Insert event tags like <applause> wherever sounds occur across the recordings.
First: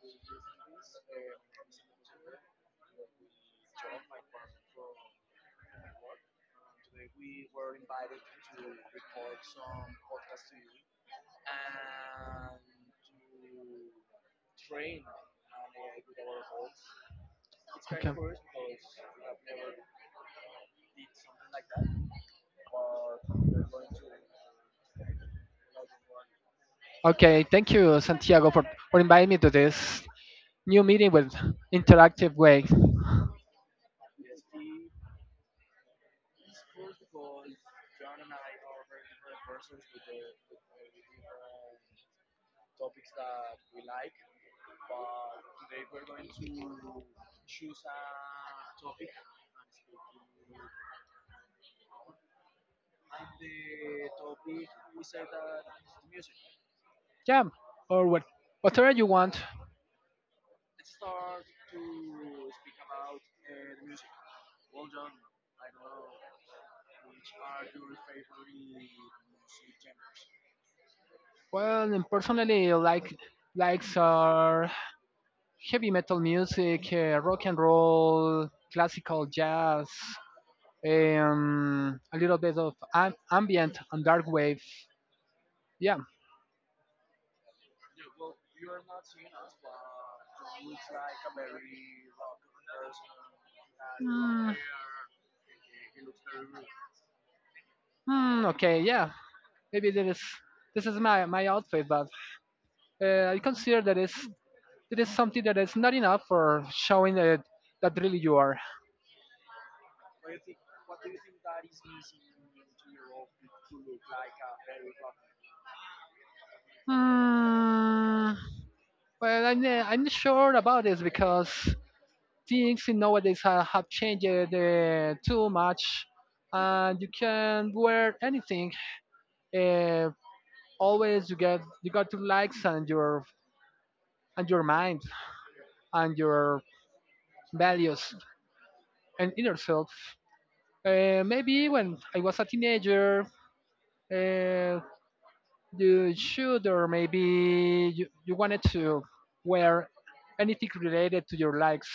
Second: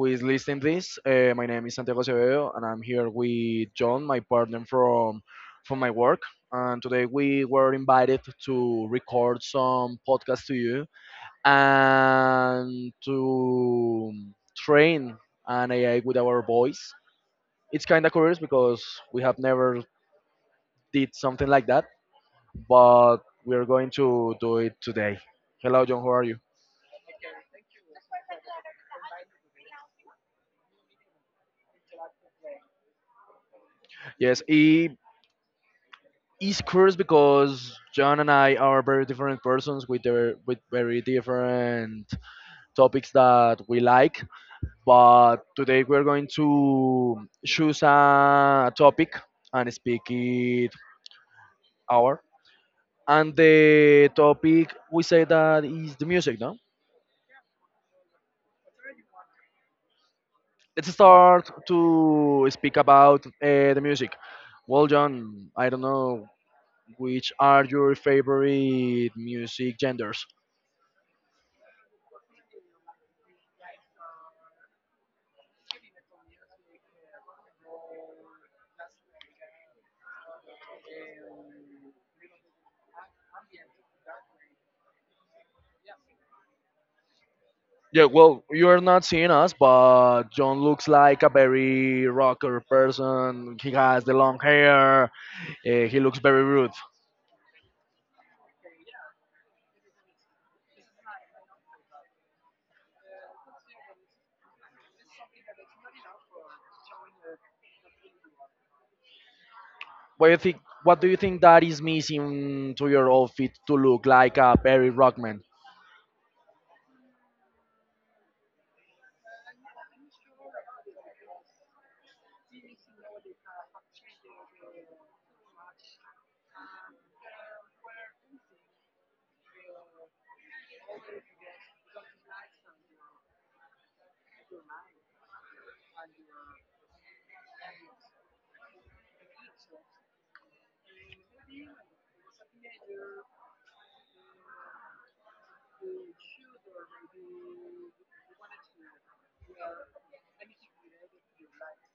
who is listening this. My name is Santiago Acevedo, and I'm here with John, my partner from my work. And today we were invited to record some podcast to you and to train an AI with our voice. It's kind Okay. of curious because we have never did something like that, but we are going to do it today. Hello, John. How are you? Okay. Thank you, Santiago, for inviting me to this new meeting with interactive way. Yes, y it's curious because John and I are very different persons with with very different topics that we like. But today we're going to choose a topic and speak it hour. And the topic we say that is the music, no? Yeah. Or what? Whatever you want. Let's start to speak about the music. Well, John, I don't know which are your favorite music genders. Well, and personally, likes are heavy metal music, rock and roll, classical jazz, a little bit of ambient and dark wave. Yeah. Yeah, well, you're not seeing us, but John looks like a very rocker person. He has the long Mm, hair. He looks very rude. Okay, yeah, maybe that is this is my outfit, but I consider that is something that is not enough for showing that that really you are. What do you think? What do you think that is missing to your outfit to look like a very rockman? Mm, well, I'm not sure about this because things in nowadays have changed too much, and you can wear anything. Uh, always you got to likes and your mind, and your values and inner self. Maybe when I was a teenager, uh, you should, or maybe you wanted to wear anything related to your likes,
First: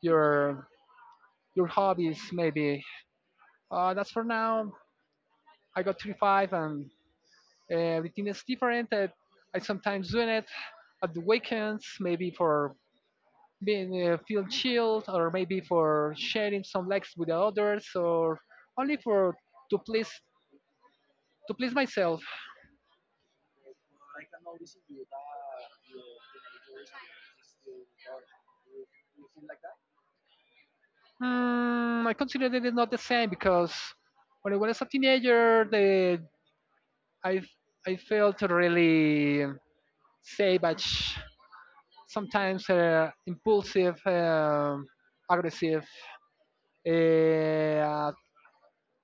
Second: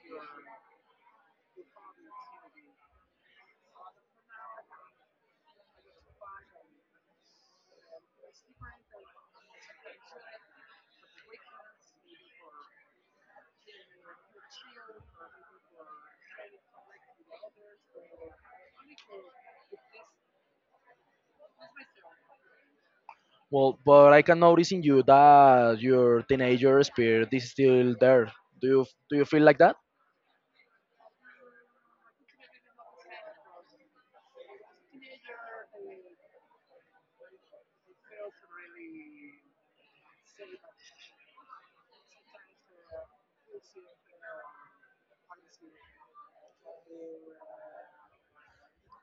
your your hobbies, maybe. That's for now. I got 35 and everything is different. I sometimes do it at the weekends, maybe for being feel chilled or maybe for sharing some likes with the others or only for to please to please myself. Well, but I can notice in you that your teenager spirit is still there. Do you feel like that? I consider that it's not the same because when I was a teenager the i I felt really savage, sometimes impulsive, aggressive, uh,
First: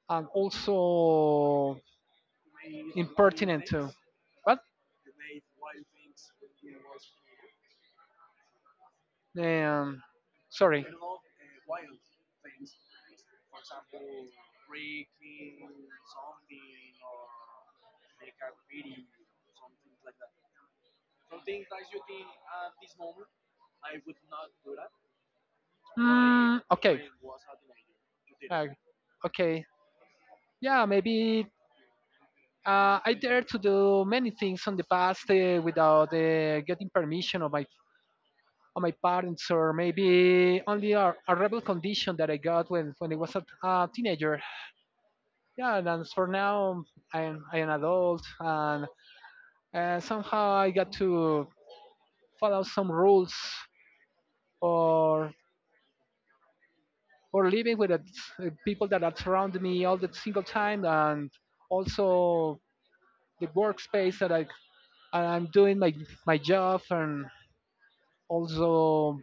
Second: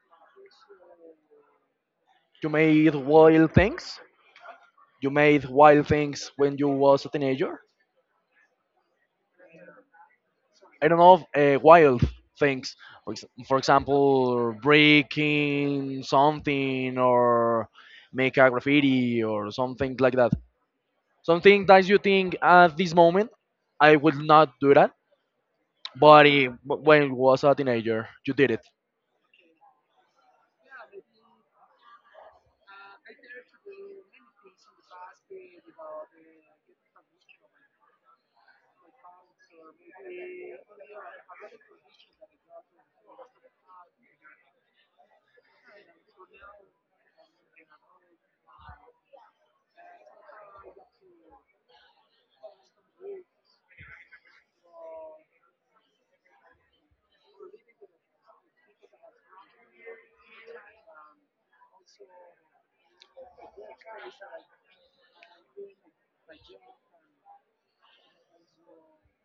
and also You made wild impertinent too. things. What? You made wild things when you was a teenager. um, Sorry. I don't know, wild things. For example, breaking something or make a graffiti or something like that. Something that you think at this moment, I would not do that, but Mm, okay. when I was a teenager, you did it. Okay. Yeah, maybe I dared to do many things in the past without getting permission of my parents, or maybe only a rebel condition that I got when I was a teenager. Yeah, and as for now, I am adult, and somehow I got to follow some rules or or living with the people that are around me all the single time, and also the workspace that I'm doing my my job, and also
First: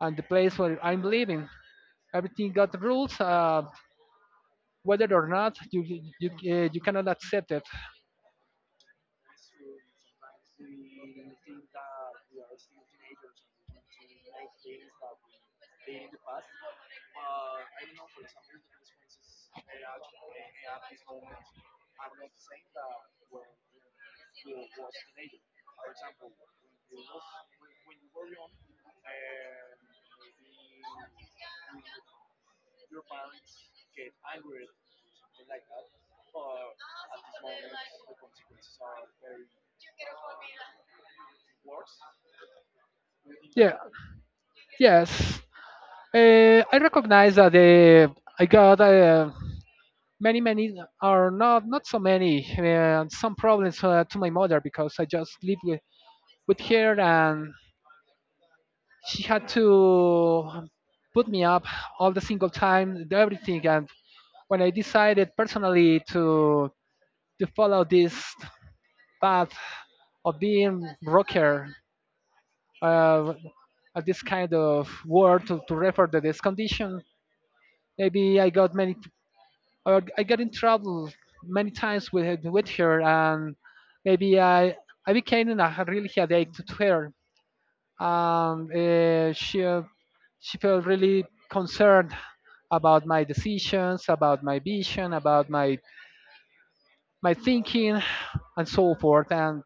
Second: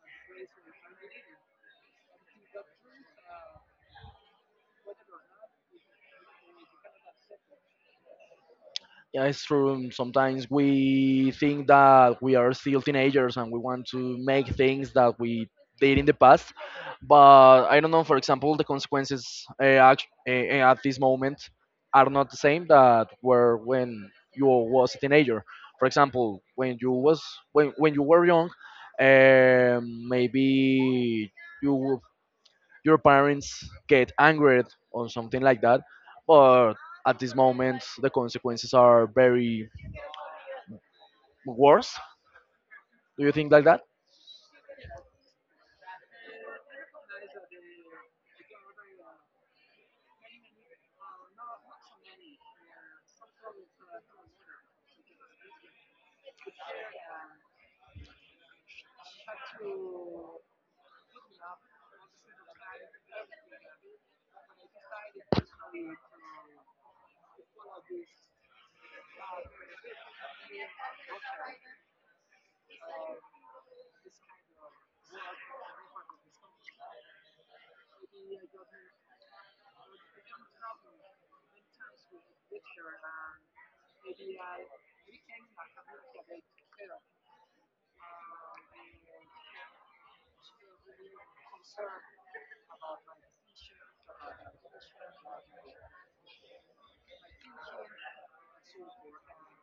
and the place where I'm living. Everything got rules. Whether or not you cannot accept it. Yeah, it's true. Sometimes we think that we are still teenagers and we want to make things that we did in the past. But I don't know, for example, the consequences at this moment are not the same that were when you was a teenager. For example, when you were young, maybe you your parents get angered or something like that. But at this moment, the consequences are very worse. Do you think like Yeah. that? Yes. I recognize that I got. Many many are not not so many and some problems to my mother because I just lived with her, and she had to put me up all the single time everything, and when I decided personally to follow this path of being rocker, uh, this kind of word to refer to this condition, maybe I got in trouble many times with her, and maybe I became in a really headache to her. Um, uh, she uh, she felt really concerned about my decisions, about my vision, about my my thinking, and so forth. And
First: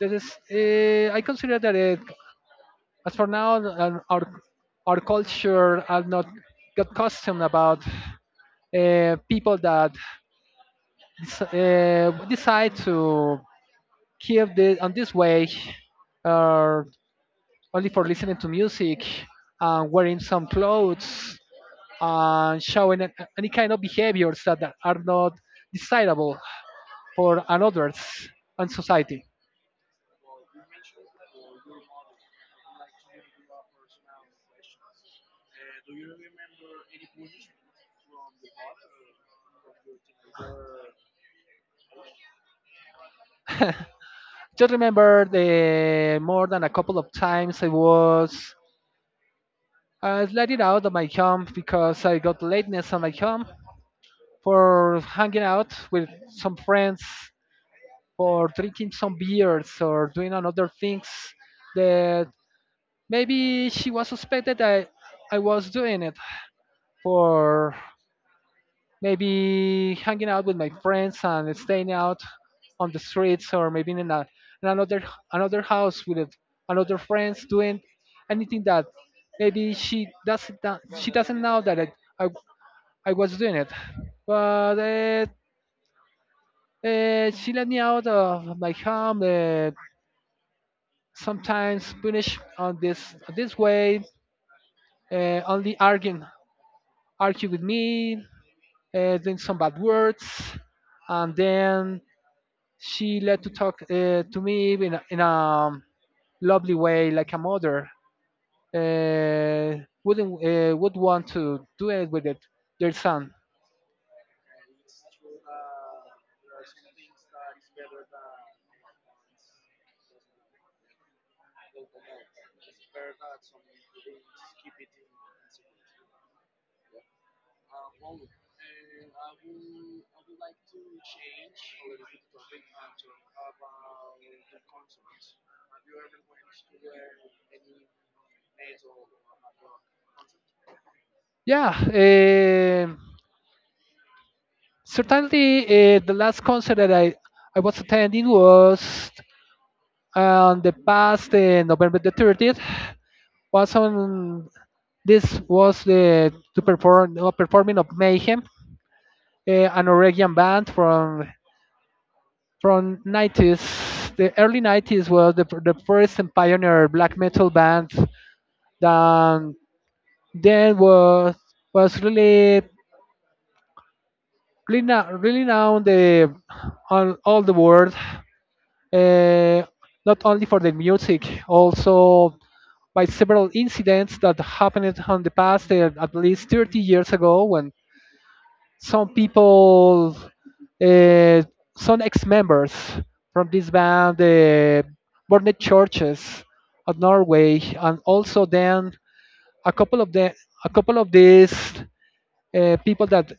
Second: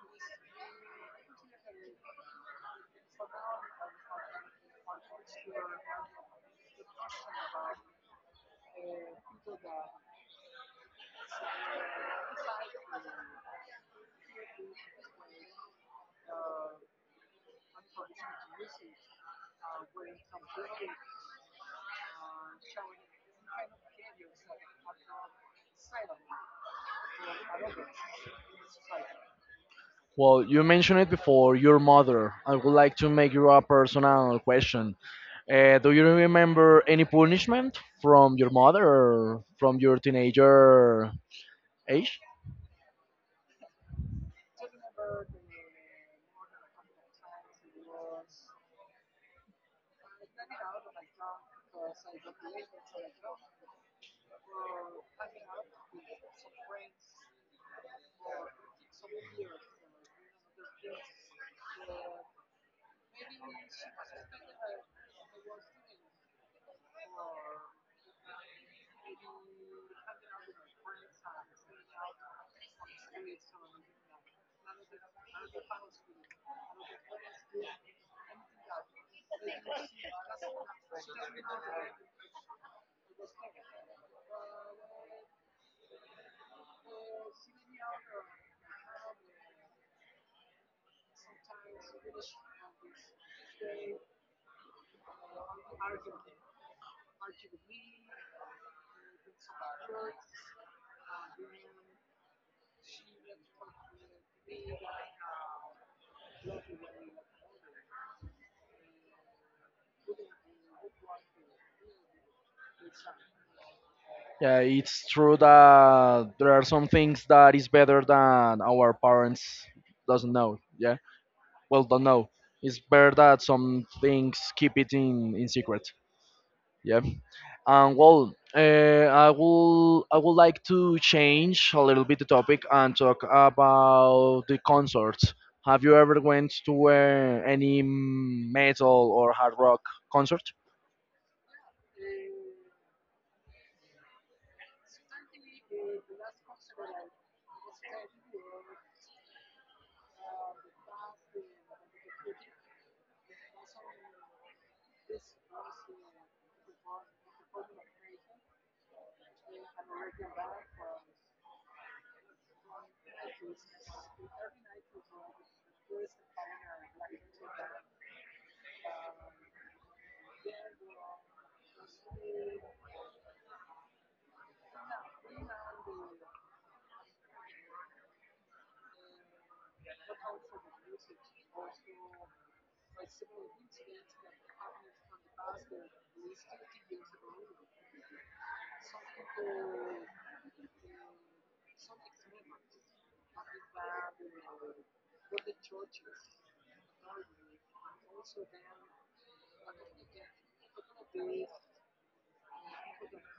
that is, I consider that it, as for now our culture are not got custom about people that we decide to keep this on this way, uh, only for listening to music, and wearing some clothes, and showing any kind of behaviors that that are not desirable for others and society. Well, you mentioned it before, your mother. I would like to make you a personal question. Do you remember any punishment from your mother or from your teenager age? Just remember the more than a couple of times I was let it out of my home because I got lateness on my home for hanging out with some friends or drinking some beers or doing another things that maybe she was suspected that I was doing it for maybe hanging out with my friends and staying out on the streets or maybe in another another house with another friends doing anything that maybe she doesn't know that I, I was doing it. But she let me out of my home, sometimes punish on this this way, only arguing argue with me, doing some bad words, and then she let to talk to me in in a lovely way, like a mother wouldn't would want to do it with it, their son. Yeah, it's true that there are some things that is better than our parents doesn't know. Yeah, well, don't know. It's better that some things keep it in secret. Yeah. And well, I would like to change a little bit the topic and talk about the concerts. Have you ever went to any metal or hard rock concert? Yeah, certainly the last concert that I was attending was on the past November the 30th. Was on this was the to perform performing of Mayhem, an Oregon band from 90s. The early 90s was the first and pioneer black metal band that then was really really now really known the on all the world, uh, not only for the music, also by several incidents that happened in the past at least 30 years ago when some people, uh, some ex-members from this band burned churches of Norway, and also then a couple of the a couple of these people that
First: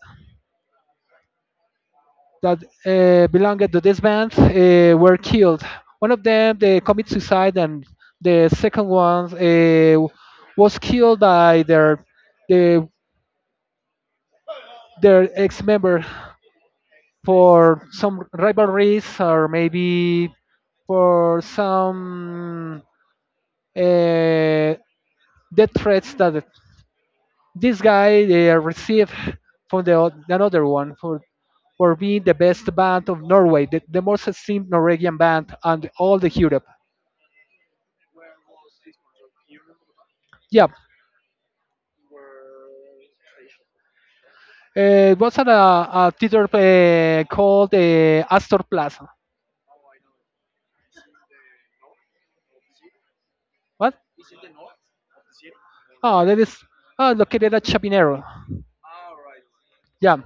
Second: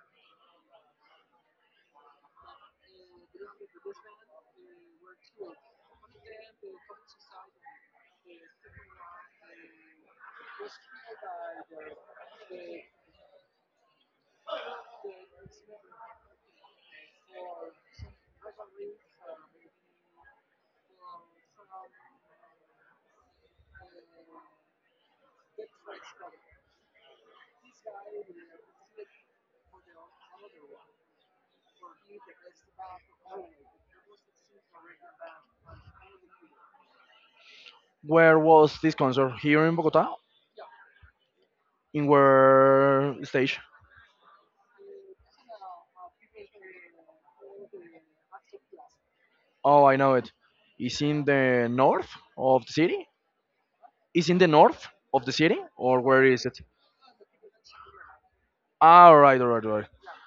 that belonged to this band were killed. One of them they commit suicide, and the second one was killed by their the, their ex-member for some rivalries or maybe for some uh, death threats that this guy received from the another one for being the best band of Norway, the most esteemed Norwegian band and all the Europe. Where was this concert? Here in Bogota? Yeah, In where stage? It was at a theater called Astor Plaza. Oh, I know it. It's in the north of the city. What? It's in the north of the city, or where Oh, that is is it? Located at Chapinero. All right, all right, all right. Yeah.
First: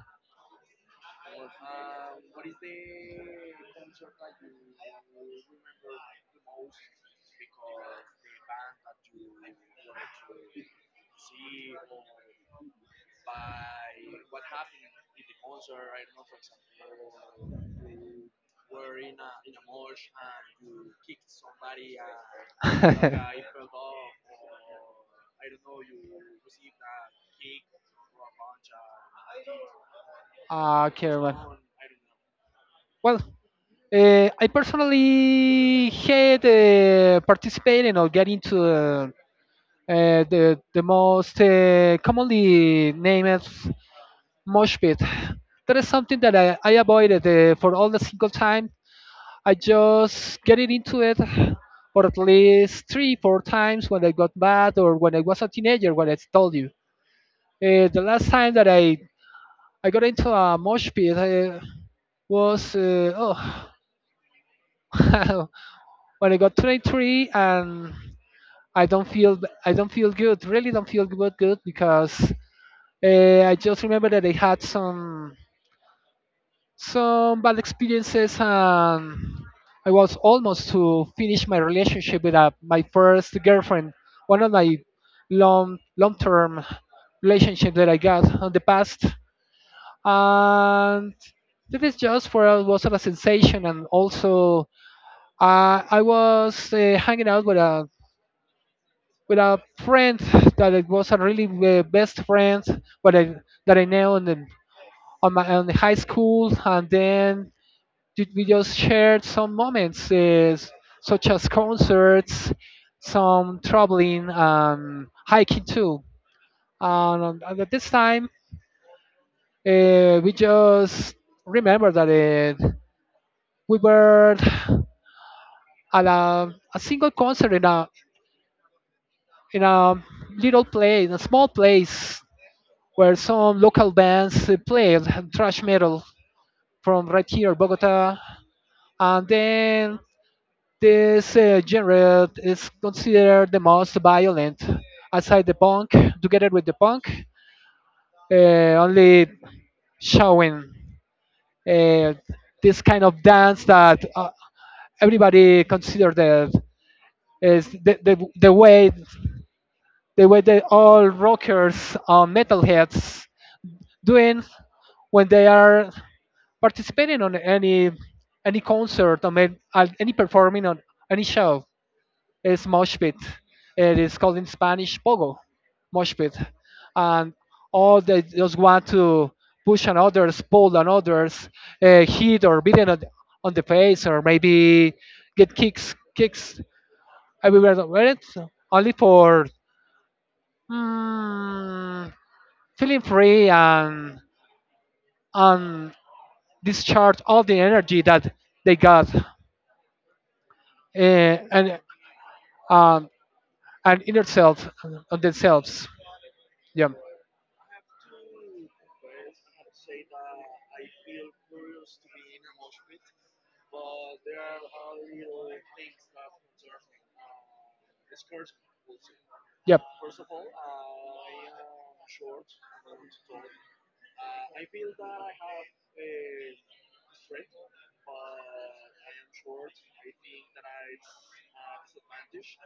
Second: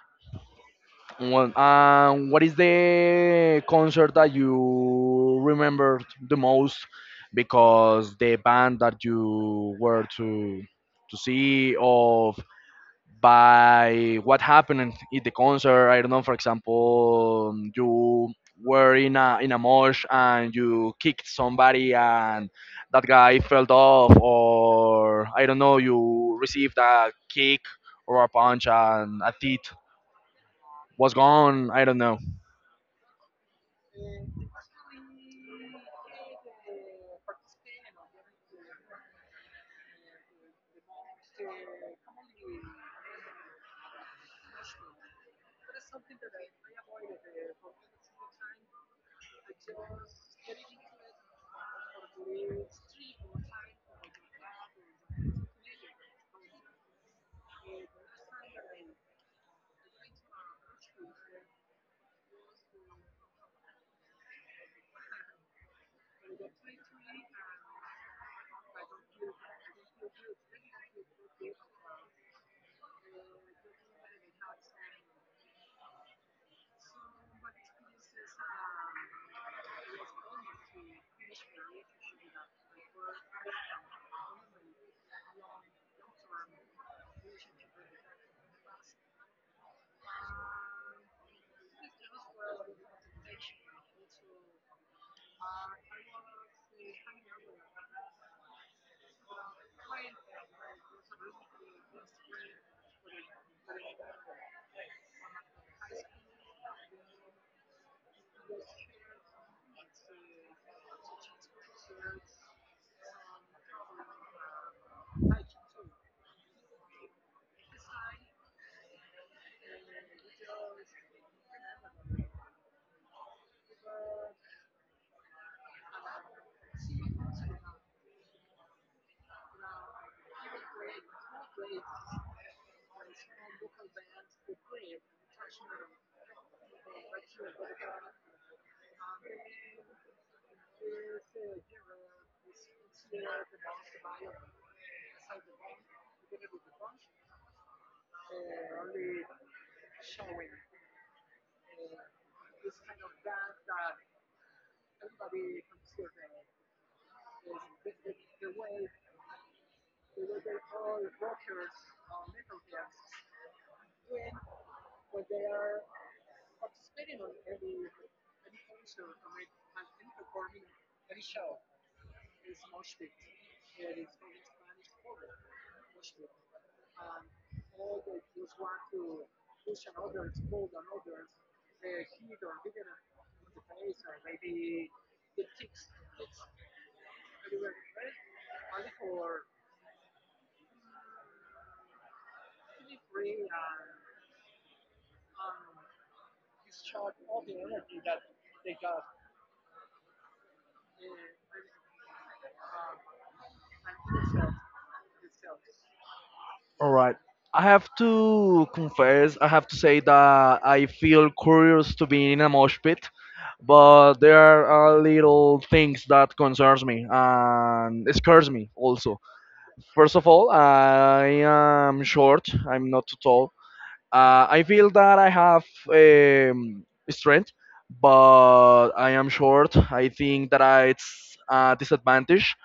Well, what is <laughs> the concert that you remember the most because the band that you were to see of by what happened in the concert? I don't know. For example, you were in a mosh and you kicked somebody and that guy fell <laughs> off, or I don't know. You received a kick or a punch and a teeth Okay, was gone. I don't know. well, I personally hate participating or getting to the the most commonly named as mosh pit. That is something that I avoided for all the single time. I just get it into it, or at least three, four times when I got mad or when I was a teenager, when I told you. The last time that I got into a mosh pit was, oh, <laughs> when I got 23, and I don't feel I don't feel good, really don't feel good because I just remember that I had some bad experiences, and I was almost to finish my relationship with my first girlfriend, one of my long long term relationships that I got in the past, and this is just for was a sensation, and also I was hanging out with a friend that it was a really best friend, but I that I know and on my on the high school, and then we just shared some moments, such as concerts, some traveling, and hiking too. And at this time, we just remember that uh, we were at a single concert in a little place, in a small place where some local bands played thrash metal from right here, Bogota. And then this genre is considered the most violent aside the punk, together with the punk, only showing uh, this kind of dance that everybody considered that is the way that all rockers or metalheads doing when they are participating on any concert or any performing on any show. It's mosh pit. It is called in Spanish pogo, mosh pit, and all they just want to push on others, pull on others, hit or beaten on the face, or maybe get kicks everywhere. Where it's only for mm, feeling free, and discharge all the energy that they got, and um, and inner self on themselves. Yeah. All right. I have to confess, I have to say that I feel curious to be in a mosh pit, but there are little things that concerns me and scares me also. Yep. First of all, I am short. I'm not too tall. I feel that I have um, strength, but I am short. I think that it's a disadvantage.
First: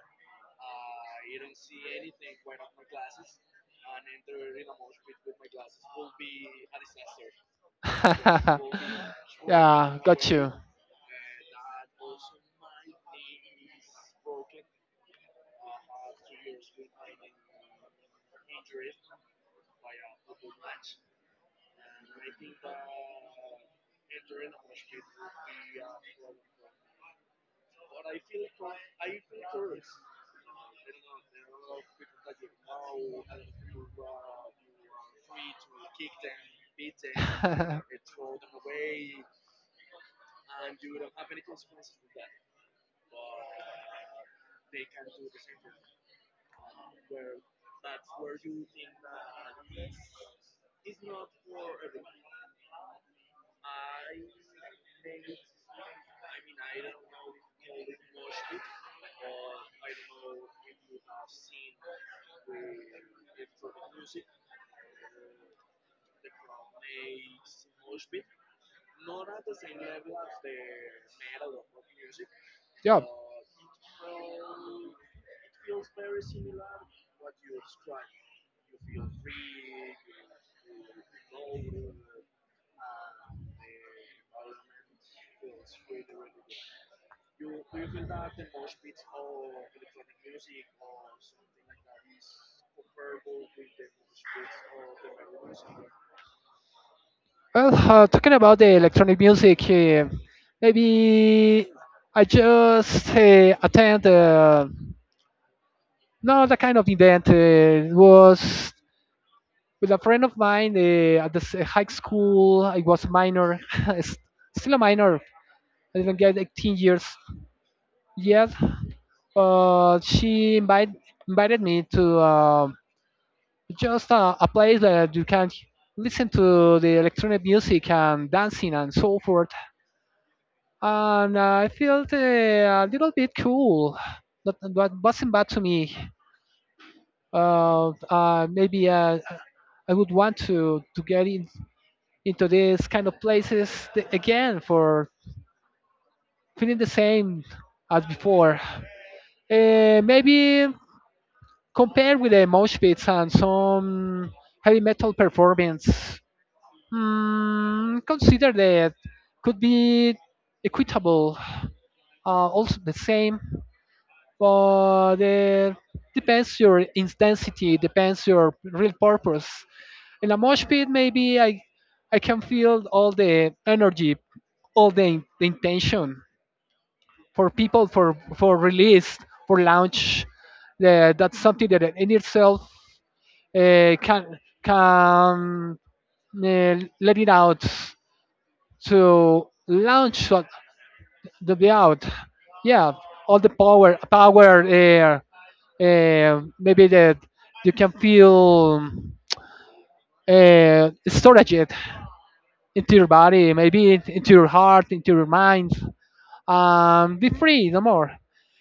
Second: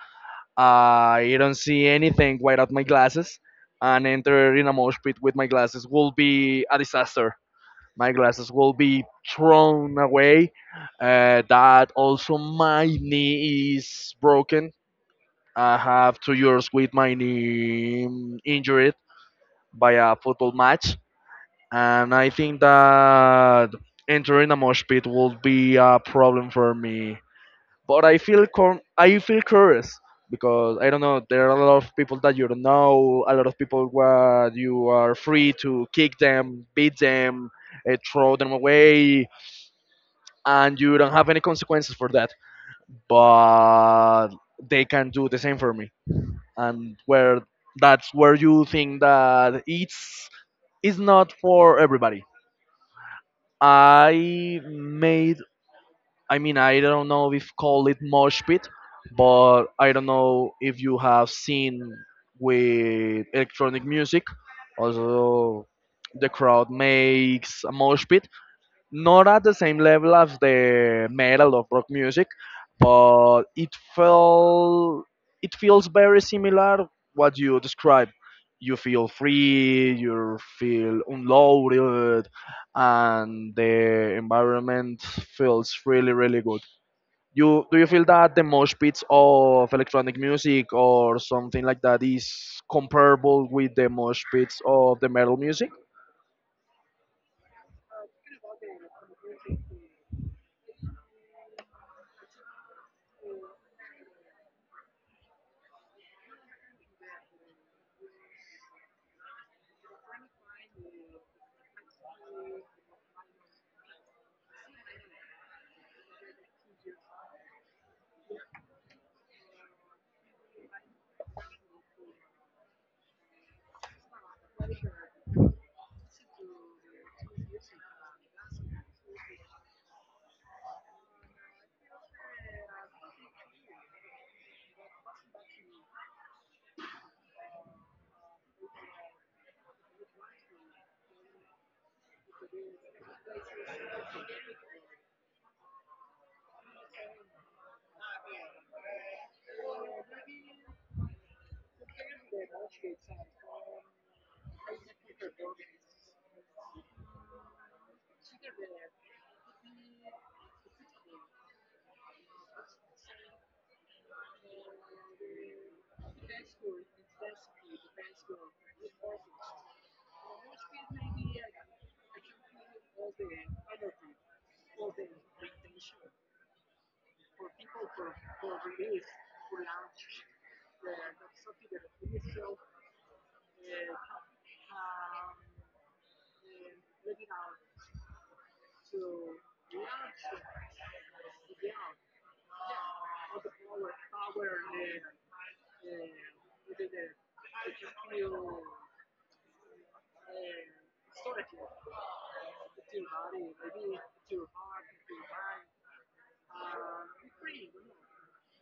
I don't see anything without my glasses, and enter in a mosh pit with my glasses will be a disaster. My glasses will <laughs> be Yeah, thrown got you. away. That also my knee is broken. I have 2 years with my knee injured by a football match, and I think that entering a mosh pit will be a problem for me. But I feel curious because I don't know there are a lot of people that you don't know, a lot of people where you are free to kick them, beat them, <laughs> throw them <laughs> away, and you don't have any consequences for that. But they can do the same for me, and where that's where you think that it's not for everybody. I made I mean, I don't know if call it mosh pit, but I don't know if you have seen with electronic music. Also, the crowd makes a mosh pit, not at the same level as the metal or rock music, but it feels very similar what you describe. You feel free, you feel unloaded, and the environment feels really really good. You do you feel that the mosh pits of electronic music or something like that is comparable with the mosh pits of the metal music? Well, talking about the electronic music, maybe I just attend not that kind of event. It was with a friend of mine at the high school. I was a minor, <laughs> s- still a minor. I didn't get 18 years yet, but invited me to just a place that you can listen to the electronic music and dancing and so forth. And no, I felt a little bit cool, but what wasn't bad to me. Maybe I would want to get in, into these kind of places again for feeling the same as before. Maybe compared with the mosh pits and some heavy metal performance. Consider that could be equitable, also the same. But depends your intensity, depends your real purpose. In a mosh pit, maybe I can feel all the energy, all the, the intention for people for release for launch. That's something that in itself can can let it out to launch the layout. Yeah, all the power. Maybe that you can feel storage it into your body, into your heart, into your mind. Be free, no more.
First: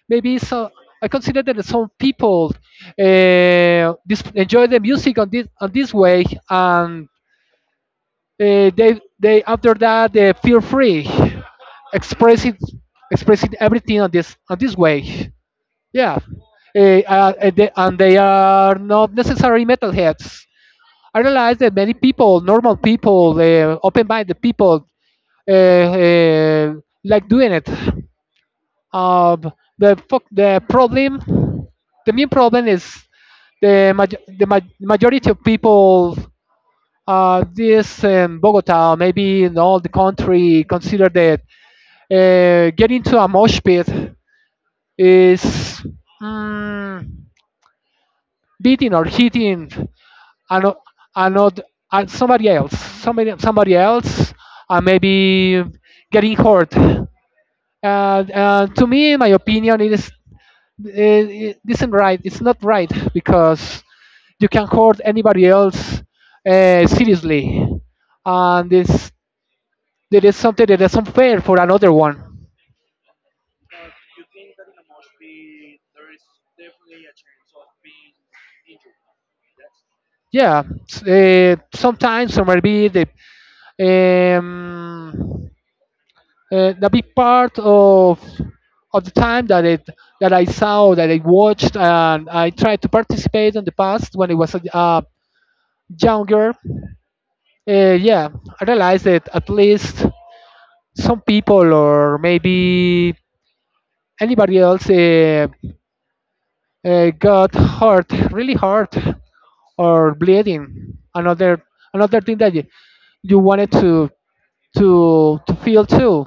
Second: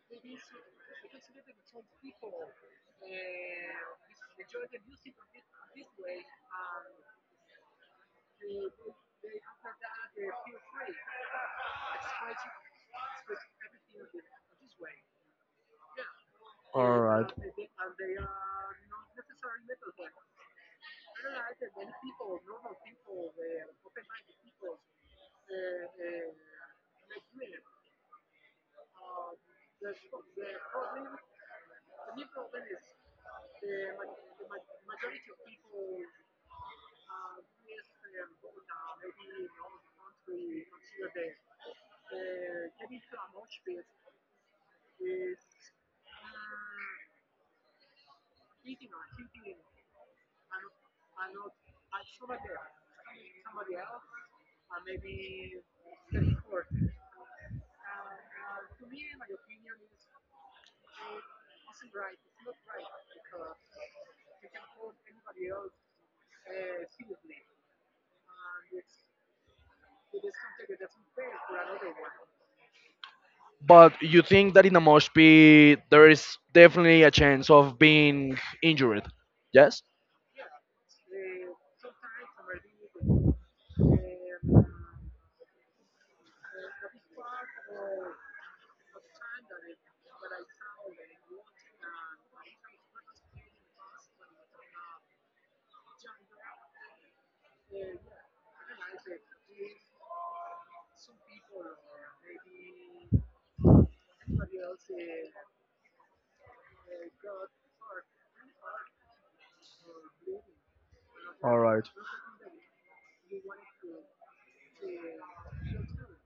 Maybe so. I consider that some people enjoy the music on this way, and they after that they feel free, expressing expressing everything on this way. Yeah. All right. They, and they are not necessarily metalheads. I realize that many people, normal people, open-minded people, uh, uh, like doing it. Um, the problem, the main problem is the majority of people this in Bogota, maybe in all the country, consider that getting to a mosh pit is mm, beating or hitting another, another, somebody else, somebody else, maybe getting hurt. And to me, in my opinion, it isn't right. It's not right because you can hurt anybody else seriously, and it's there is something that is unfair for another one. But you think that in a mosh pit there is definitely a chance of being injured? Yes. Yeah, sometimes or maybe um, the big part of the time that I saw, that I watched, and I tried to participate in the past when I was a younger. Yeah, I realized that at least some people or maybe anybody else got hurt, really hurt, or bleeding All another, right. another thing that you wanted to to feel too,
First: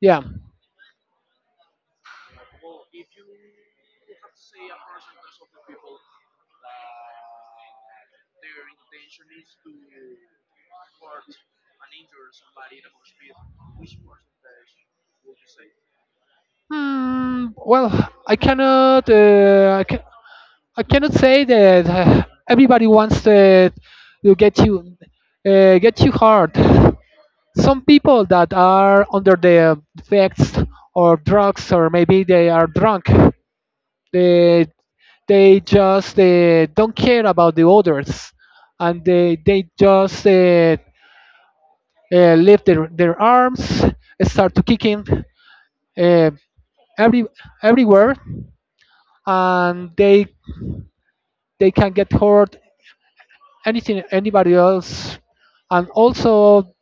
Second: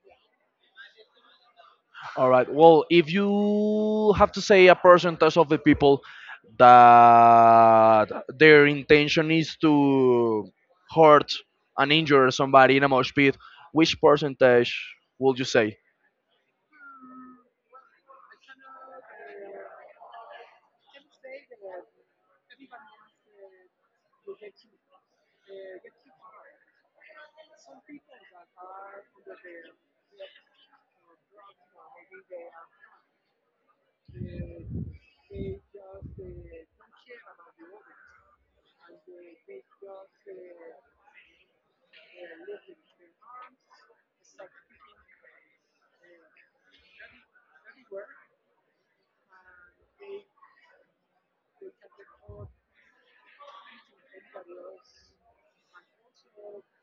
yeah. All right. Well, if you have to say a percentage of the people that their intention is to hurt and injure somebody in a mosh pit, which percentage would you say? Hmm, well, i cannot uh, I, can, I cannot say that everybody wants to get you hard. Some people that are under the effects or drugs, or maybe they are drunk, They they just don't care about the others, and they just lift their arms, start to kicking uh, every everywhere, and they can get hurt anything, anybody else. And also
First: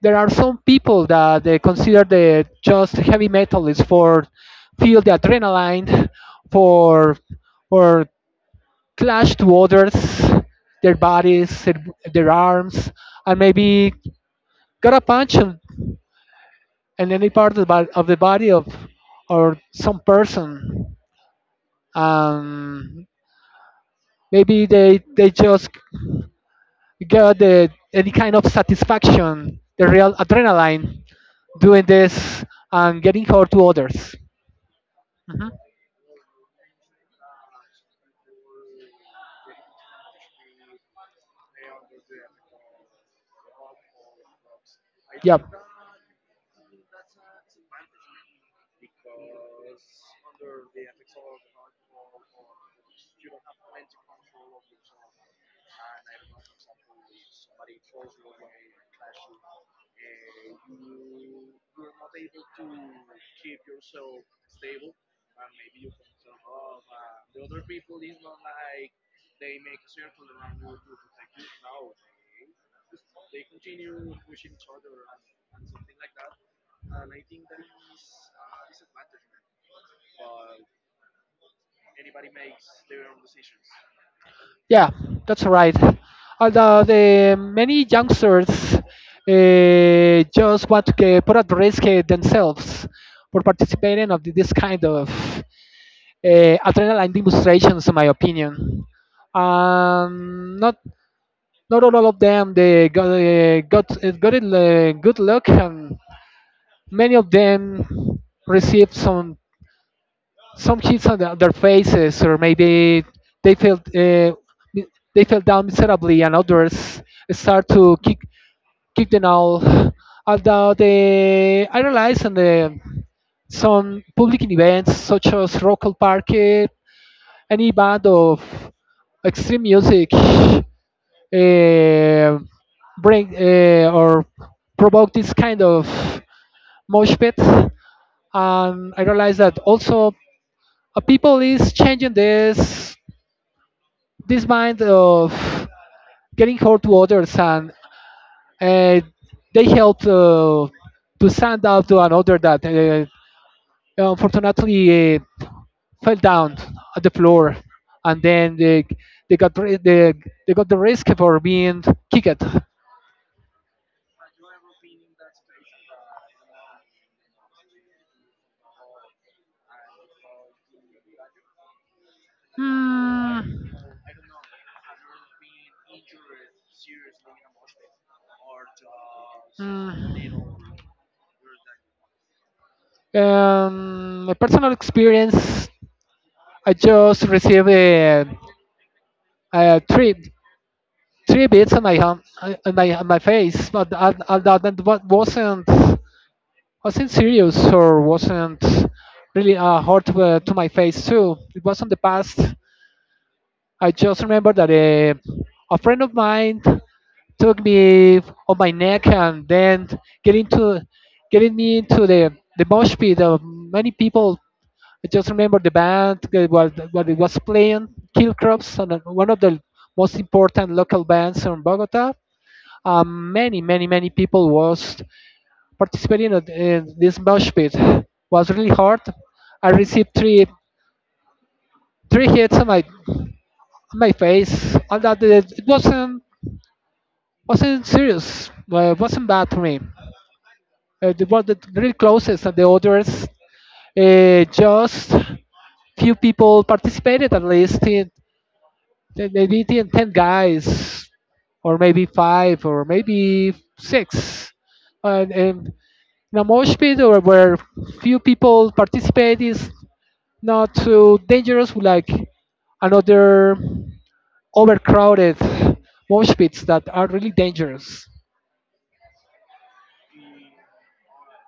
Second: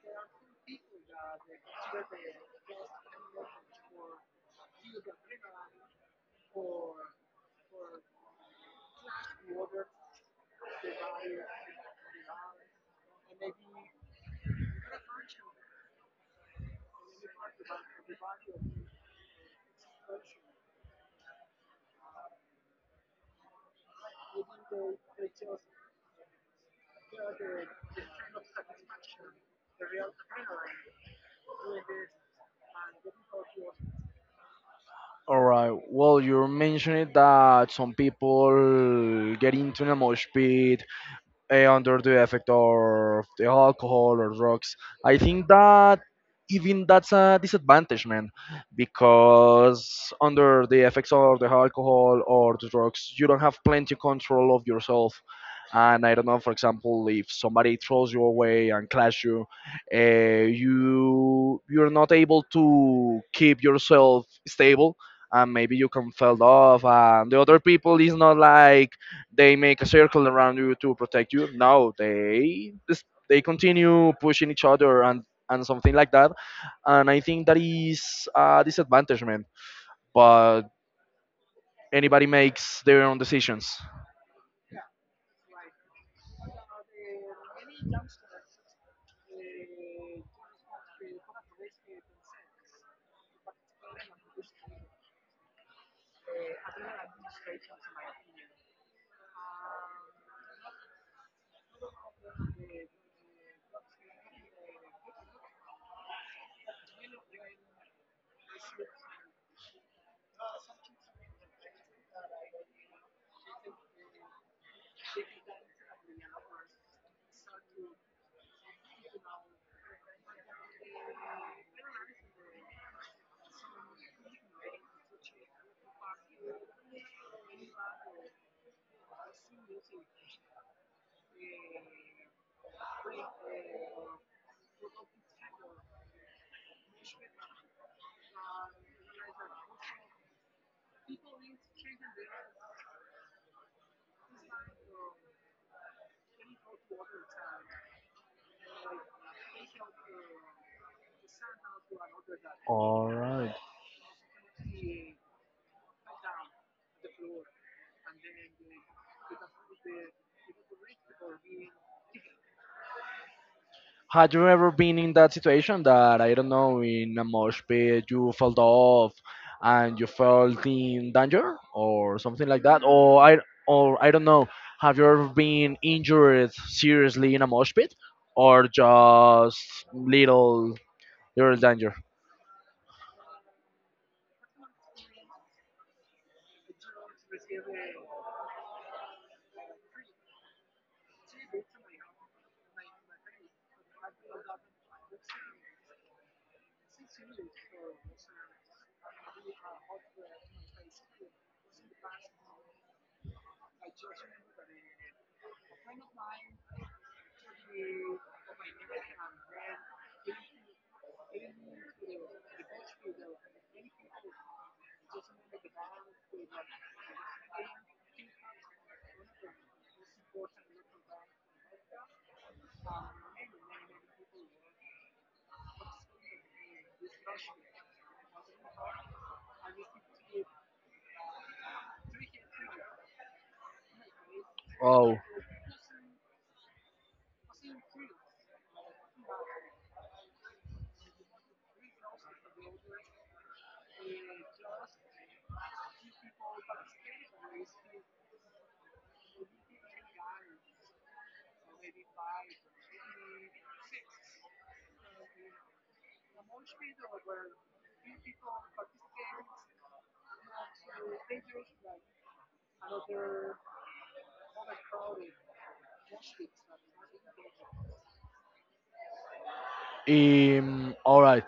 there are some people that they consider the just heavy metal is for feel the adrenaline, for for clashed waters, their bodies, their arms, and maybe got a punch on, in any part of of the body of or some person. Um, Maybe they just got the, any kind of satisfaction, the real adrenaline, doing this and getting hurt to others. All Mhm. right. Well, you mentioned that some people get into a mosh pit under the effect of the alcohol or drugs. I Yeah. think that even that's a disadvantage, man, because under the effects of the alcohol or the drugs, you don't have plenty control of yourself. And I don't know, for example, if somebody throws you away and clash you, uh, you you're not able to keep yourself stable, and maybe you can fell off. And the other people is not like they make a circle around you to protect you. Now they continue pushing each other and something like that. And I think that is a disadvantage, man. But anybody makes their own decisions. Yeah, that's right. Although the many youngsters just want to put at risk themselves for participating of this kind of adrenaline demonstrations, in my opinion. Not not all of them, they got it, good luck, and many of them received some kids on the- their faces, or maybe they felt uh, mi- they fell down miserably, and others start to kick, kick them out. Although they I realize on the some public events such as Rock al Parque, any band of extreme music bring or provoke this kind of mosh pit, and I realized that also people is changing this mind of getting hurt to others, and uh, they help to stand up to another that All right. unfortunately fell down at the floor, and then they got ri- they, they got the risk for being kicked. Had you ever been in that situation that I don't know in a mosh pit you felt off and you felt in danger or something like that, or I Hmm, or I don't know, have you ever been injured seriously in a mosh pit or just hmm. little little danger? My personal experience, I just received a three three bits on my hand, on my face, but wasn't serious, or wasn't really hurt to my face too. It was in the past. I just remember that a friend of mine took me on my neck, and then getting to getting me into the mosh pit of many people. I just remember the band that was, what it was playing, Kill, and one of the most important local bands from Bogota. Many, many, many people was participating in this mosh pit. Was really hard. I received three hits on my, on my face. And Oh, that it wasn't serious. It wasn't bad for me. The one that really closest and the others, just few people participated at least in. They beat the 10 guys, or maybe five, or maybe six. And in a mosh pit, or where few people participate, is not too dangerous like another overcrowded mosh pits that are really dangerous. All right.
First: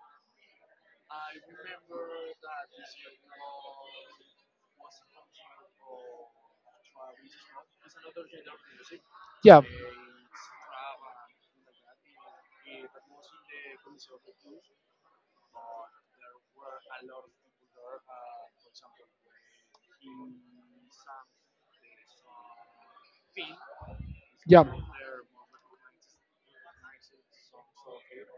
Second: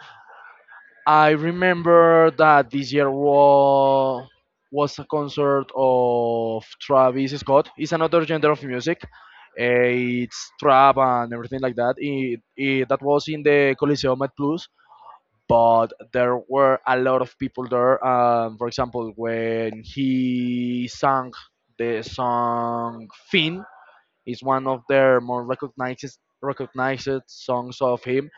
I remember that this year was a concert of Travis Scott. It's another genre of music. Yeah. It's trap and everything like that. That was in the Coliseum at Plus, but there were a lot of people there. For example, when he sang the song Finn, it's Yeah. one of their more recognized songs of him.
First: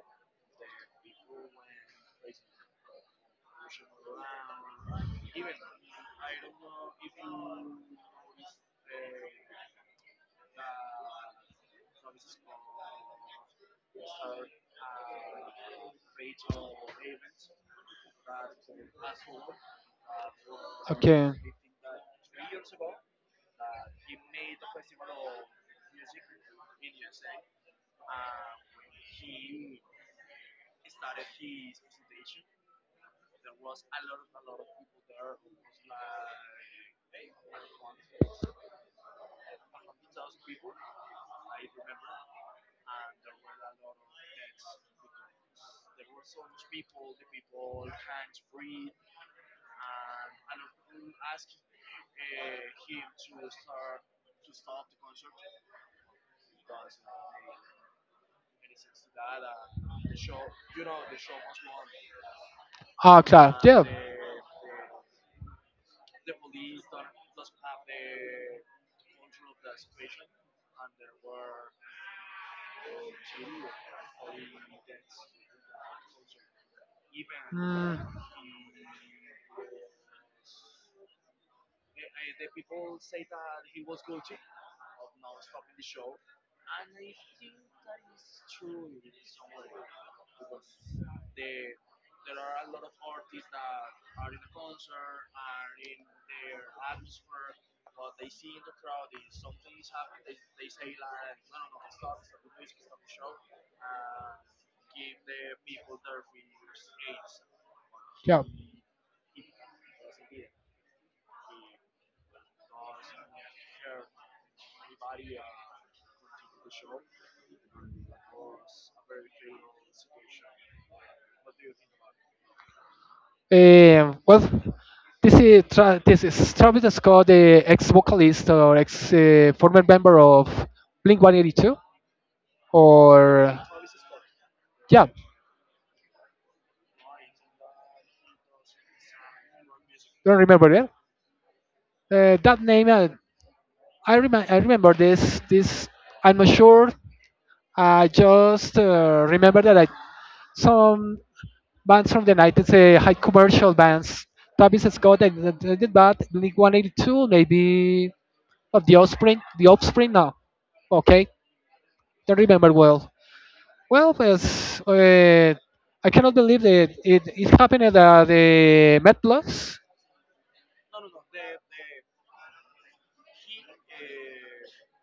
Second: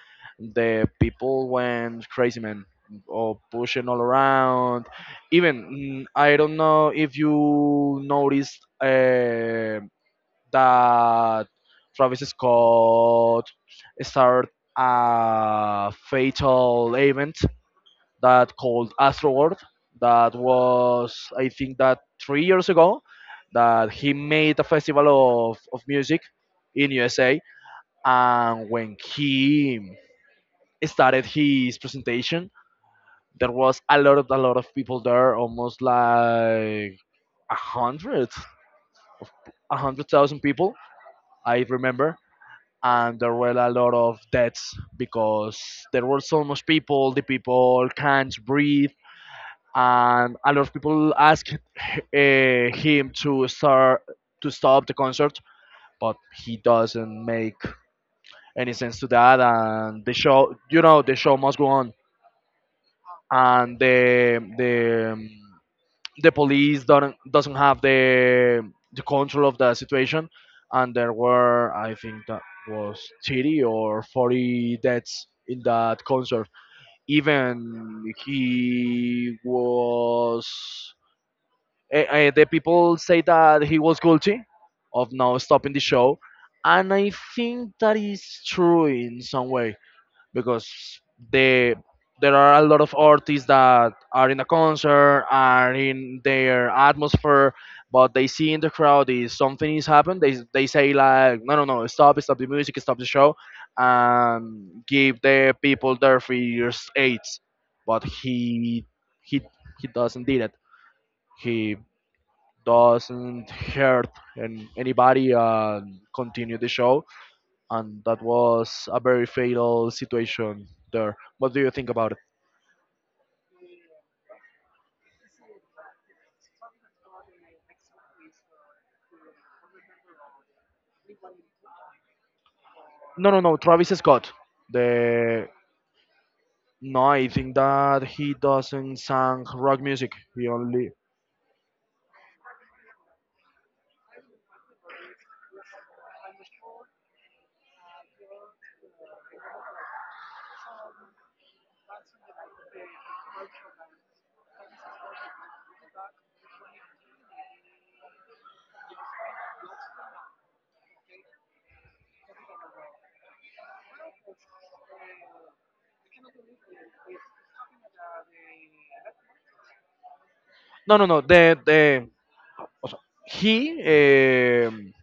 The people went crazy, man, or pushing all around. Even I don't know if you noticed that Travis Scott started a fatal event that called Astroworld that was I think that 3 years ago that he made a festival of music in USA, and when he started his presentation there was a lot of people there, almost like a hundred 100,000 people I remember, and there were a lot of deaths because there were so much people the people can't breathe, and a lot of people asked him to stop the concert, but he doesn't make any sense to that. And the show, you know, the show must go on, Ah, claro, and yeah. The police don't doesn't have the control of the situation, and there were I think that was 30 or 40 deaths in that concert. Mm, Even he was eh, eh, the people say that he was guilty of now stopping the show, and I think that is true in some way because the there are a lot of artists that are in a concert are in their atmosphere but they see in the crowd is something is happened, they say like no no no stop stop the music stop the show and give the people their free aids, but yeah. He he doesn't did it, he doesn't hurt and anybody and continue the show. And that was a very fatal situation there. What do you think about it? Well, this is Travis Scott, the ex-vocalist or ex-former member of Blink 182, No, no, no. or Travis Scott. yeah, The No, I think that he doesn't sang rock music. don't He remember it. only That name, I remember this. This, I'm not sure. I just remember that some bands from the 90s, high commercial bands, Travis Scott, and did that, Blink 182, maybe, or The Offspring, The Offspring now. Okay, don't remember well. Well, yes, I cannot believe that it happened at the Met Plus. no, no, no. The O sea, he um,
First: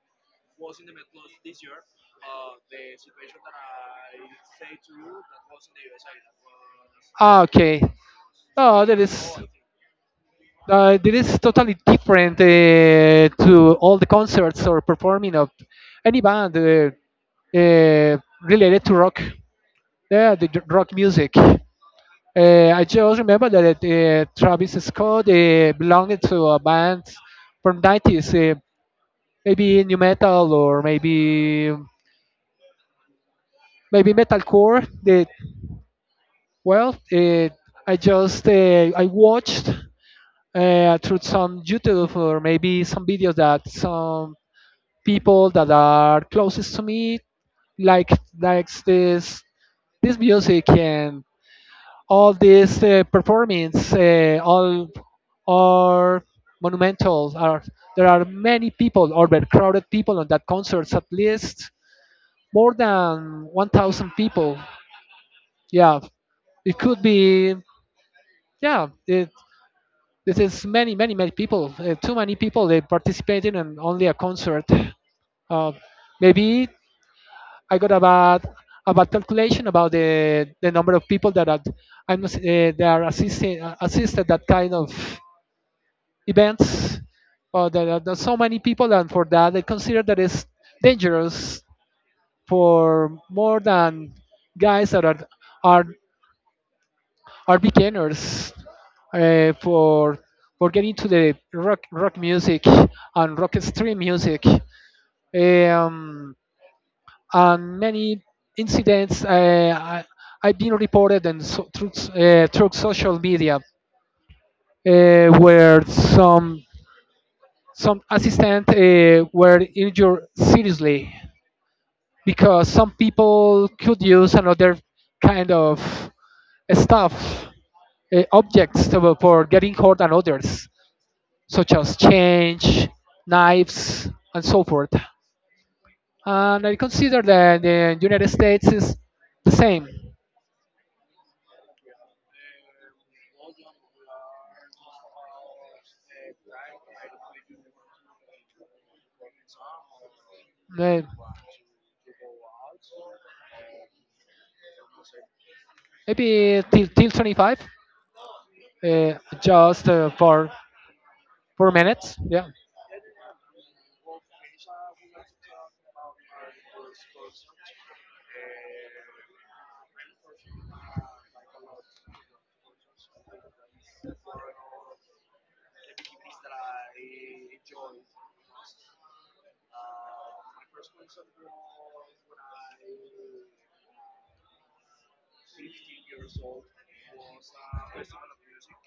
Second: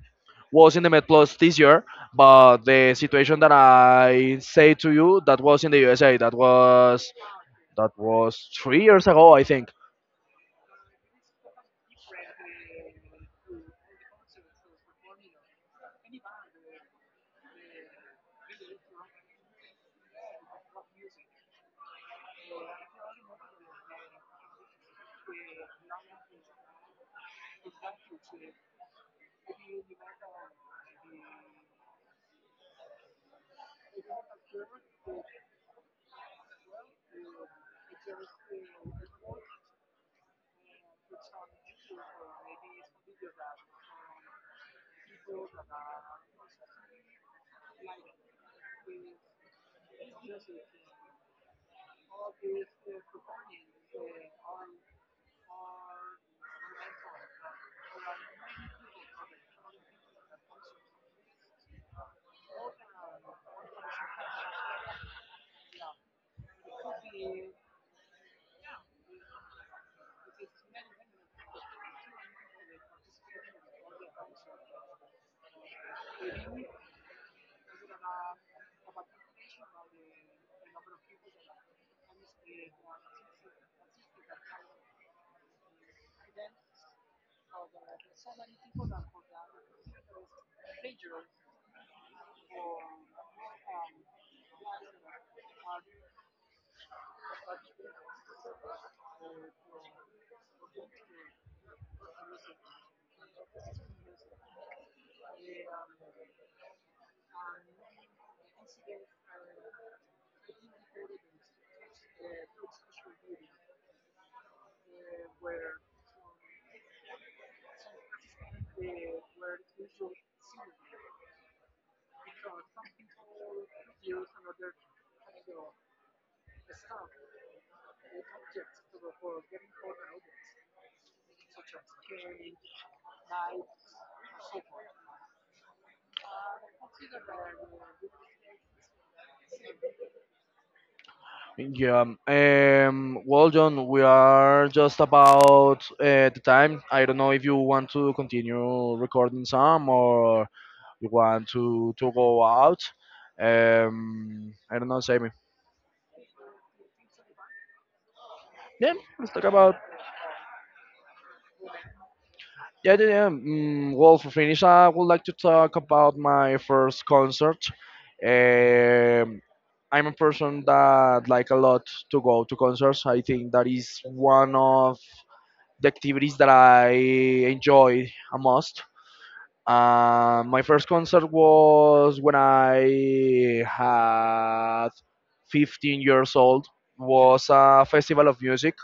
was in the Met Plus this year, but the situation that I say to you that was in the USA. Ah, okay. That was three Oh, years ago, I think. That is totally different to all the concerts or performing of any band uh, related to rock. Yeah, rock music. I just remember that Travis Scott belonged to a band from 90s, maybe new metal, or maybe maybe metalcore. That, well, I watched through some YouTube, or maybe some videos that some people that are closest to me like likes this music. And all this performance, all are monumental. Are there are many people or crowded people on that concerts at least more than 1000 people? Yeah, it could be, yeah it, this is many, many, many people. Too many people they participated in only a concert. Uh, Maybe I got about calculation about the number of people that are, I'm they are assisting, assisted that kind of events. Or there are so many people, and for that they consider that it's dangerous for more than guys that are are beginners uh, for for getting to the rock rock music and rock stream music. um, and many incidents, I've been reported and so, through, through social media, where some assistant were injured seriously, because some people could use another kind of stuff, objects to- for getting hurt than others, such as change, knives, and so forth. And I consider that the United States is the same. Yeah. Well, John, we are just about the time. I don't know if you want to continue recording some or May- you want to go out. I don't know, Sammy. Maybe till, till 25, Yeah, uh, let's talk about. just for 4 minutes. Yeah. Yeah, yeah, yeah. Well, for finish, I would like to talk about my first concert. Um, I'm a person that like a lot to go to concerts. I think that is one of the activities that I enjoy a most. My first concert was when I had 15 years old. Was a festival of music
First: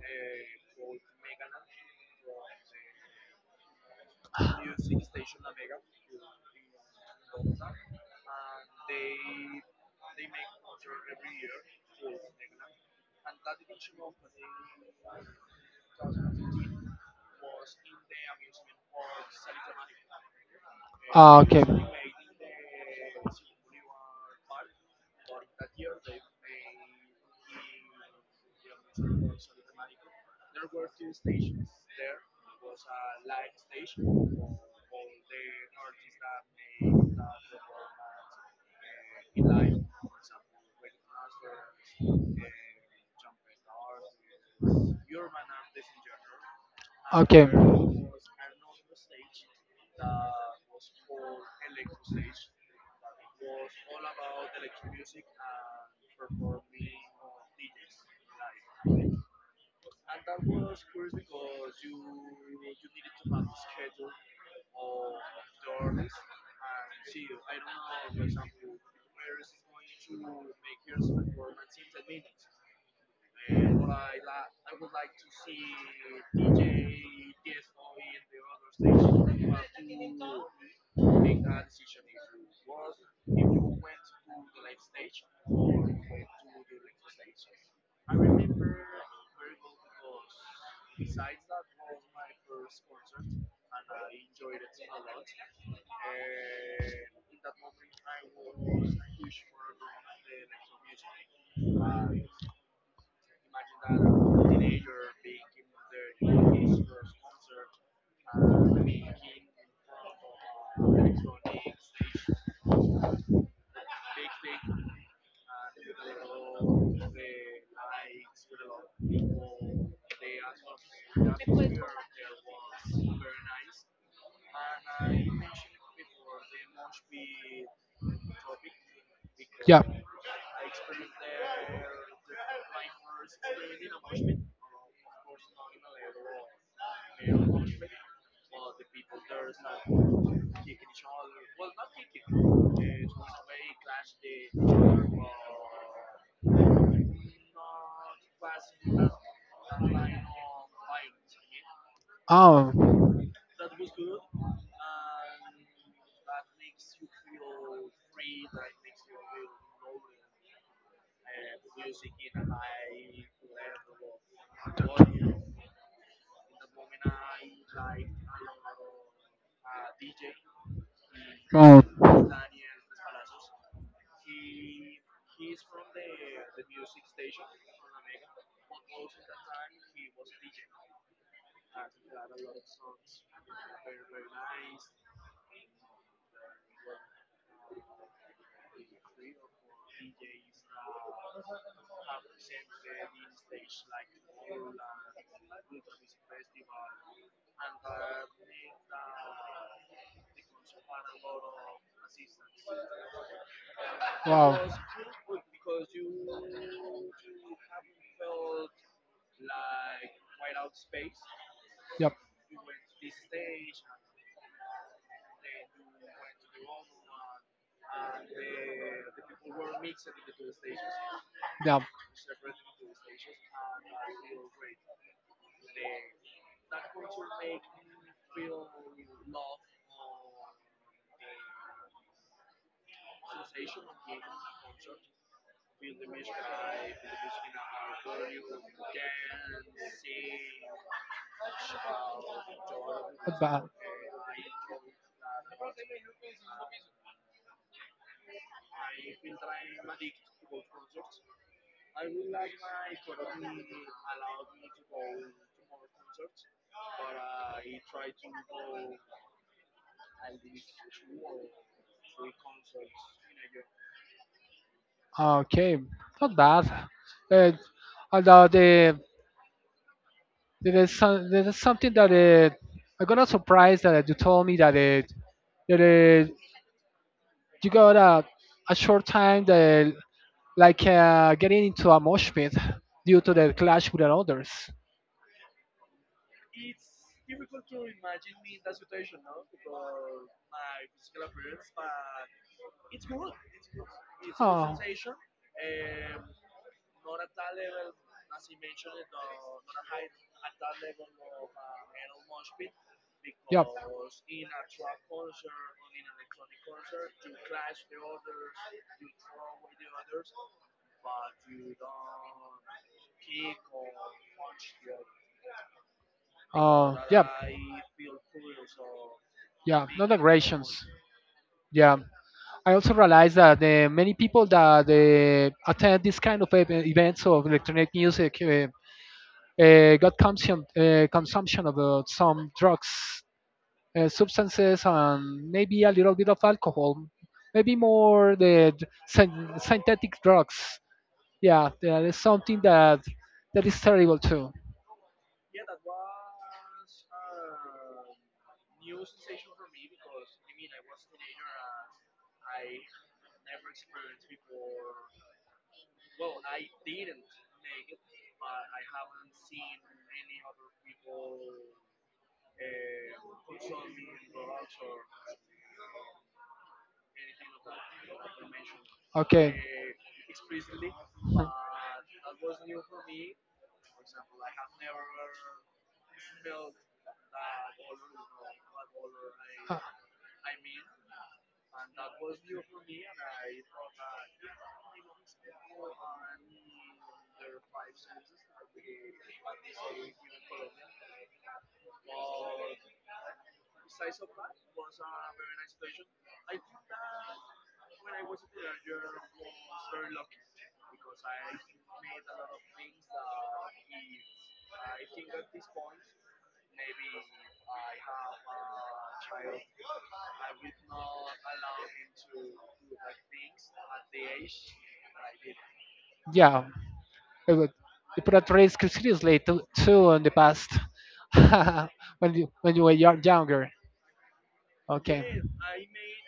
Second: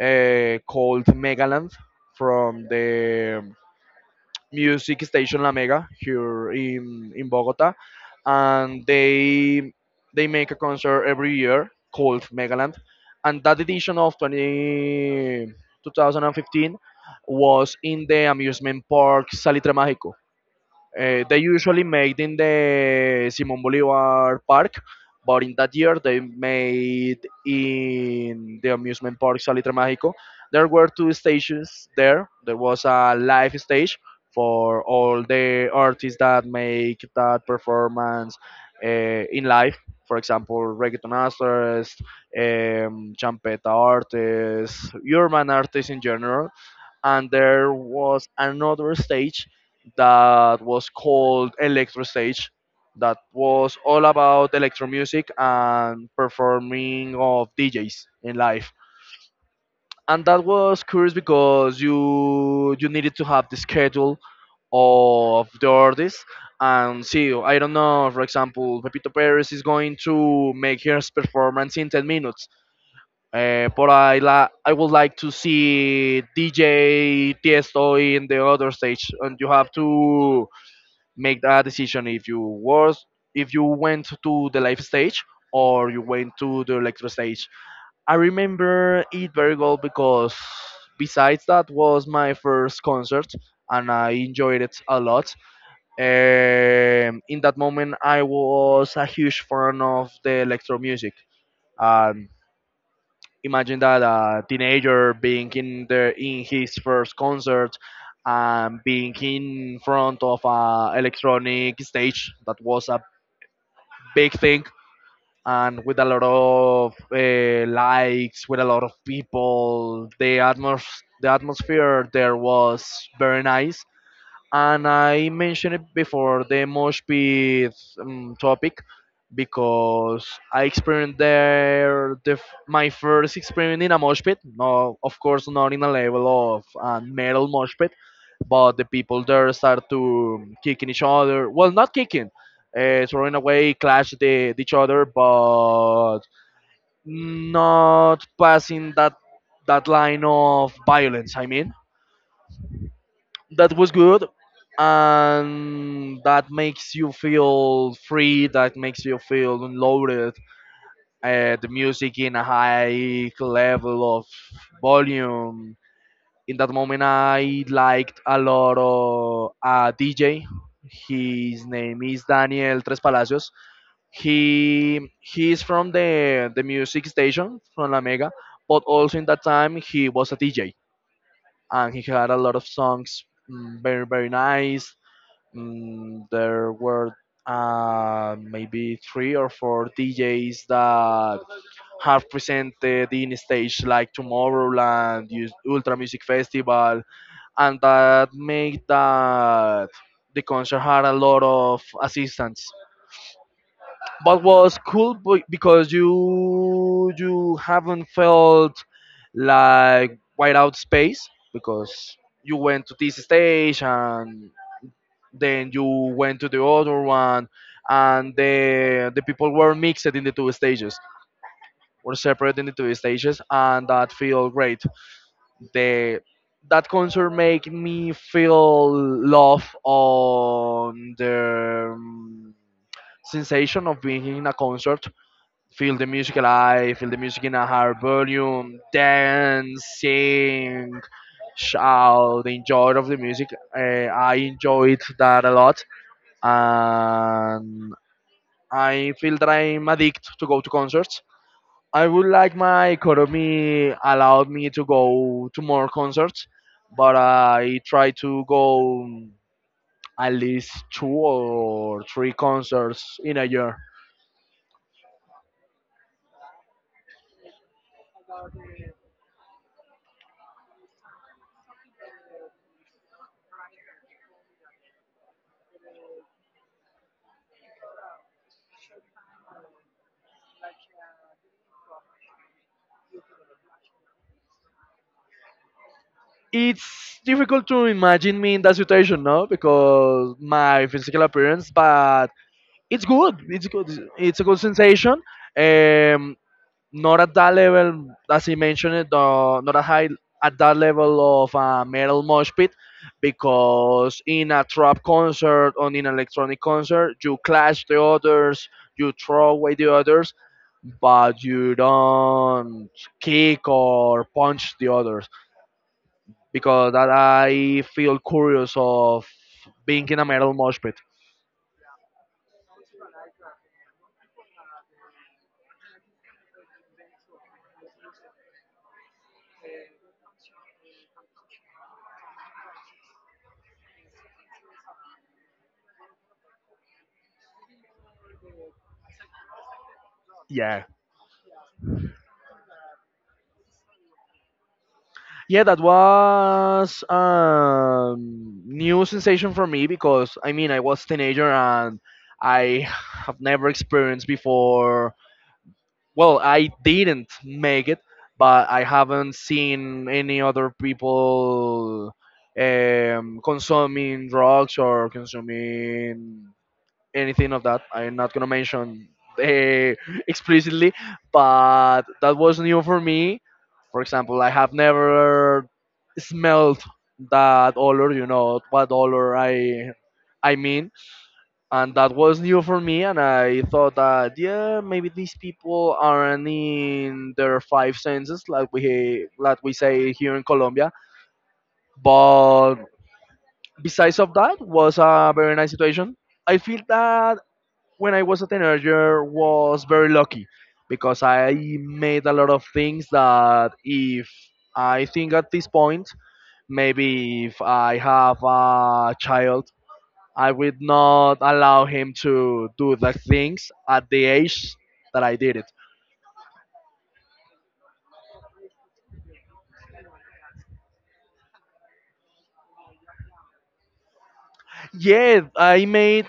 called Megaland from the music station La Mega here in Bogota, and they make a concert every year called Megaland, and that edition of 20 2015 was in the amusement park Salitre Mágico. They usually made in the Simon Bolivar Park, but in that year they made in the amusement park Salitre Mágico. There were two stages there. There was a live stage for all the artists that make that performance uh, in live. For example, reggaeton artists, champeta artists, urban artists in general. And Okay. there was another stage that was called Electro Stage, that was all about electro music and performing of DJs in live. And And that was curious because you needed to have the schedule of the artist and see. I don't know, for example, Pepito Perez is going to make his performance in 10 minutes. But I would like to see DJ Tiesto in the other stage, and you have to make that decision if you went to the live stage or you went to the electro stage. I remember it very well because besides that was my first concert and I enjoyed it a lot. In that moment, I was a huge fan of the electro music. Um, Imagine that a teenager being in the in his first concert and being in front of a electronic stage that was a big thing and with a lot of likes, with a lot of people, the atmos the atmosphere there was very nice, and I mentioned it before, the Moshpit topic, yeah. because I experienced there my first experience in a Moshpit. No, of course not in a level of a metal Moshpit, but the people there start to kicking each other. Well, not kicking, throwing away, clash each other, but not passing that line of violence. I mean Oh, that was good, and that makes you feel free, that makes you feel unloaded, the music in a high level of volume. In that moment I liked a lot of a DJ. His oh, name is Daniel Tres Palacios. He is from the music station from La Mega, but also in that time he was a DJ and he had a lot of songs, very nice. There were maybe three or four DJs that have presented in stage like Tomorrowland, Ultra Music Festival, and that made that the concert had a lot of assistance. But wow. was cool because you haven't felt like white out space, because Yep. you went to this stage and then you went to the other one, and the people were mixed in the two stages, Yeah. were separate in the two stages, and that feel great. The That concert make me feel love on the sensation of being in a concert, feel the music alive, feel the music in a higher volume, dance, sing, shout the enjoy of the music. But, I enjoyed that a lot, and I feel that I'm addicted to go to concerts. I would like my economy allowed me to go to more concerts, but I try to go at least two or three concerts in a year. okay, not bad. Uh, Although the there is some, there is something that I got a surprise that you told me that that uh, you got a short time that like getting into a mosh pit due to the clash with the others. It's difficult to imagine me in that situation, no, because my physical appearance, but it's good. It's good. It's a good sensation. Um, Not at that level, as he mentioned it, not a high, at that level of metal mosh pit, because in a trap concert or in an electronic concert, you clash the others, you throw away the others, but you don't kick or punch the others, because Oh, that I feel curious of yeah. being Not in a metal aggressions. mosh pit. Yeah. I also realize that many people that attend this kind of events of electronic music, got consumption consumption of some drugs, substances, and maybe a little bit of alcohol, maybe more synthetic drugs. Yeah, Yeah, that is something that, that is terrible too. yeah, that was a new sensation for me, because I mean I was teenager and I have never experienced before. Well, I didn't make it, but I haven't seen any other people consuming drugs or consuming anything of that. I'm not gonna mention Okay. uh, explicitly, Uh, but that was new for me. For example, I have never smelled that odor. You know what odor I mean, and that was new for me. And I thought that yeah, maybe these people aren't in their five senses, like we say here in Colombia. But besides of that, was a very nice situation. I feel that when I was a teenager was very lucky, because I made a lot of things that if I think at this point, maybe if I have a child, I would not allow him to do the things at the age that I did it. Yeah. It would, you put at risk seriously too, too in the past <laughs> when you, were younger. Okay. Yeah,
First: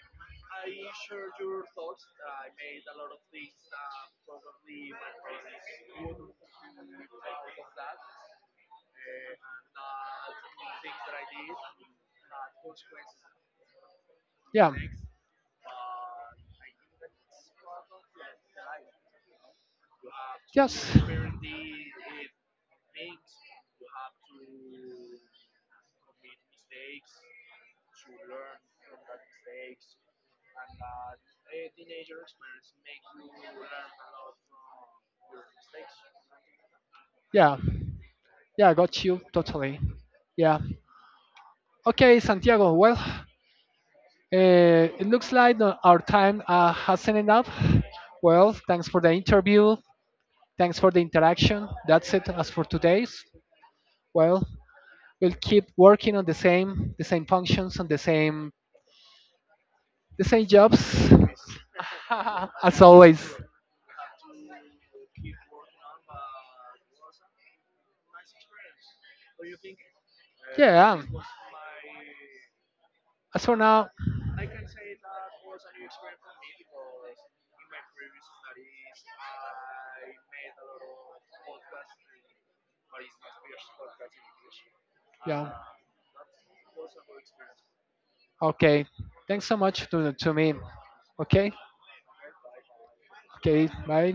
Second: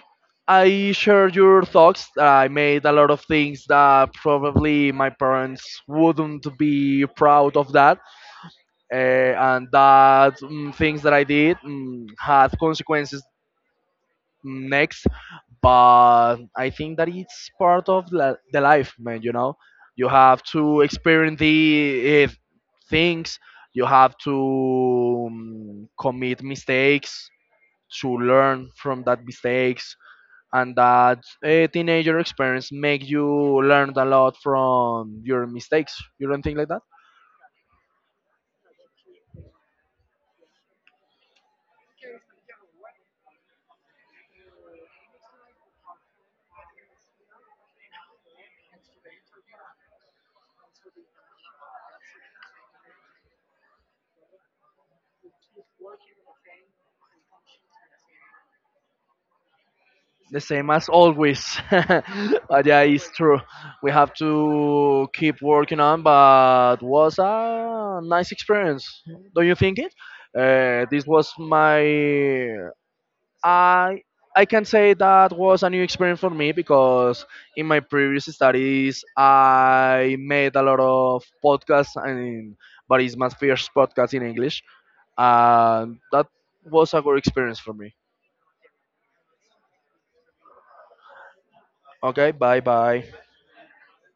I share your thoughts. I made a lot of things that probably my parents wouldn't be proud of that, and that, things that I did, had consequences Yeah. next. But I think that it's part of the life, man. You know, you have to Yes. experience the things. You have to commit mistakes to learn from that mistakes, and that teenager experience make you learn a lot from your mistakes. You don't think like that? Yeah. Yeah, I got you totally. Yeah. Okay, Santiago. Well, it looks like our time has ended up. Well, thanks for the interview. Thanks for the interaction. That's it as for today's. Well, we'll keep working on the same functions, on the The same same as jobs, always. <laughs> <laughs> But yeah, as it's always. true. We have to keep working on, but was a nice experience. Don't you think it? Yeah. This was my As for now, I I can say that was a new experience for me, because in my previous studies I made a lot of podcasts and, but it's my first podcast in English. yeah. And that was a good experience for me. Okay. Thanks so much to me. Okay. Okay, bye bye. Okay. Bye.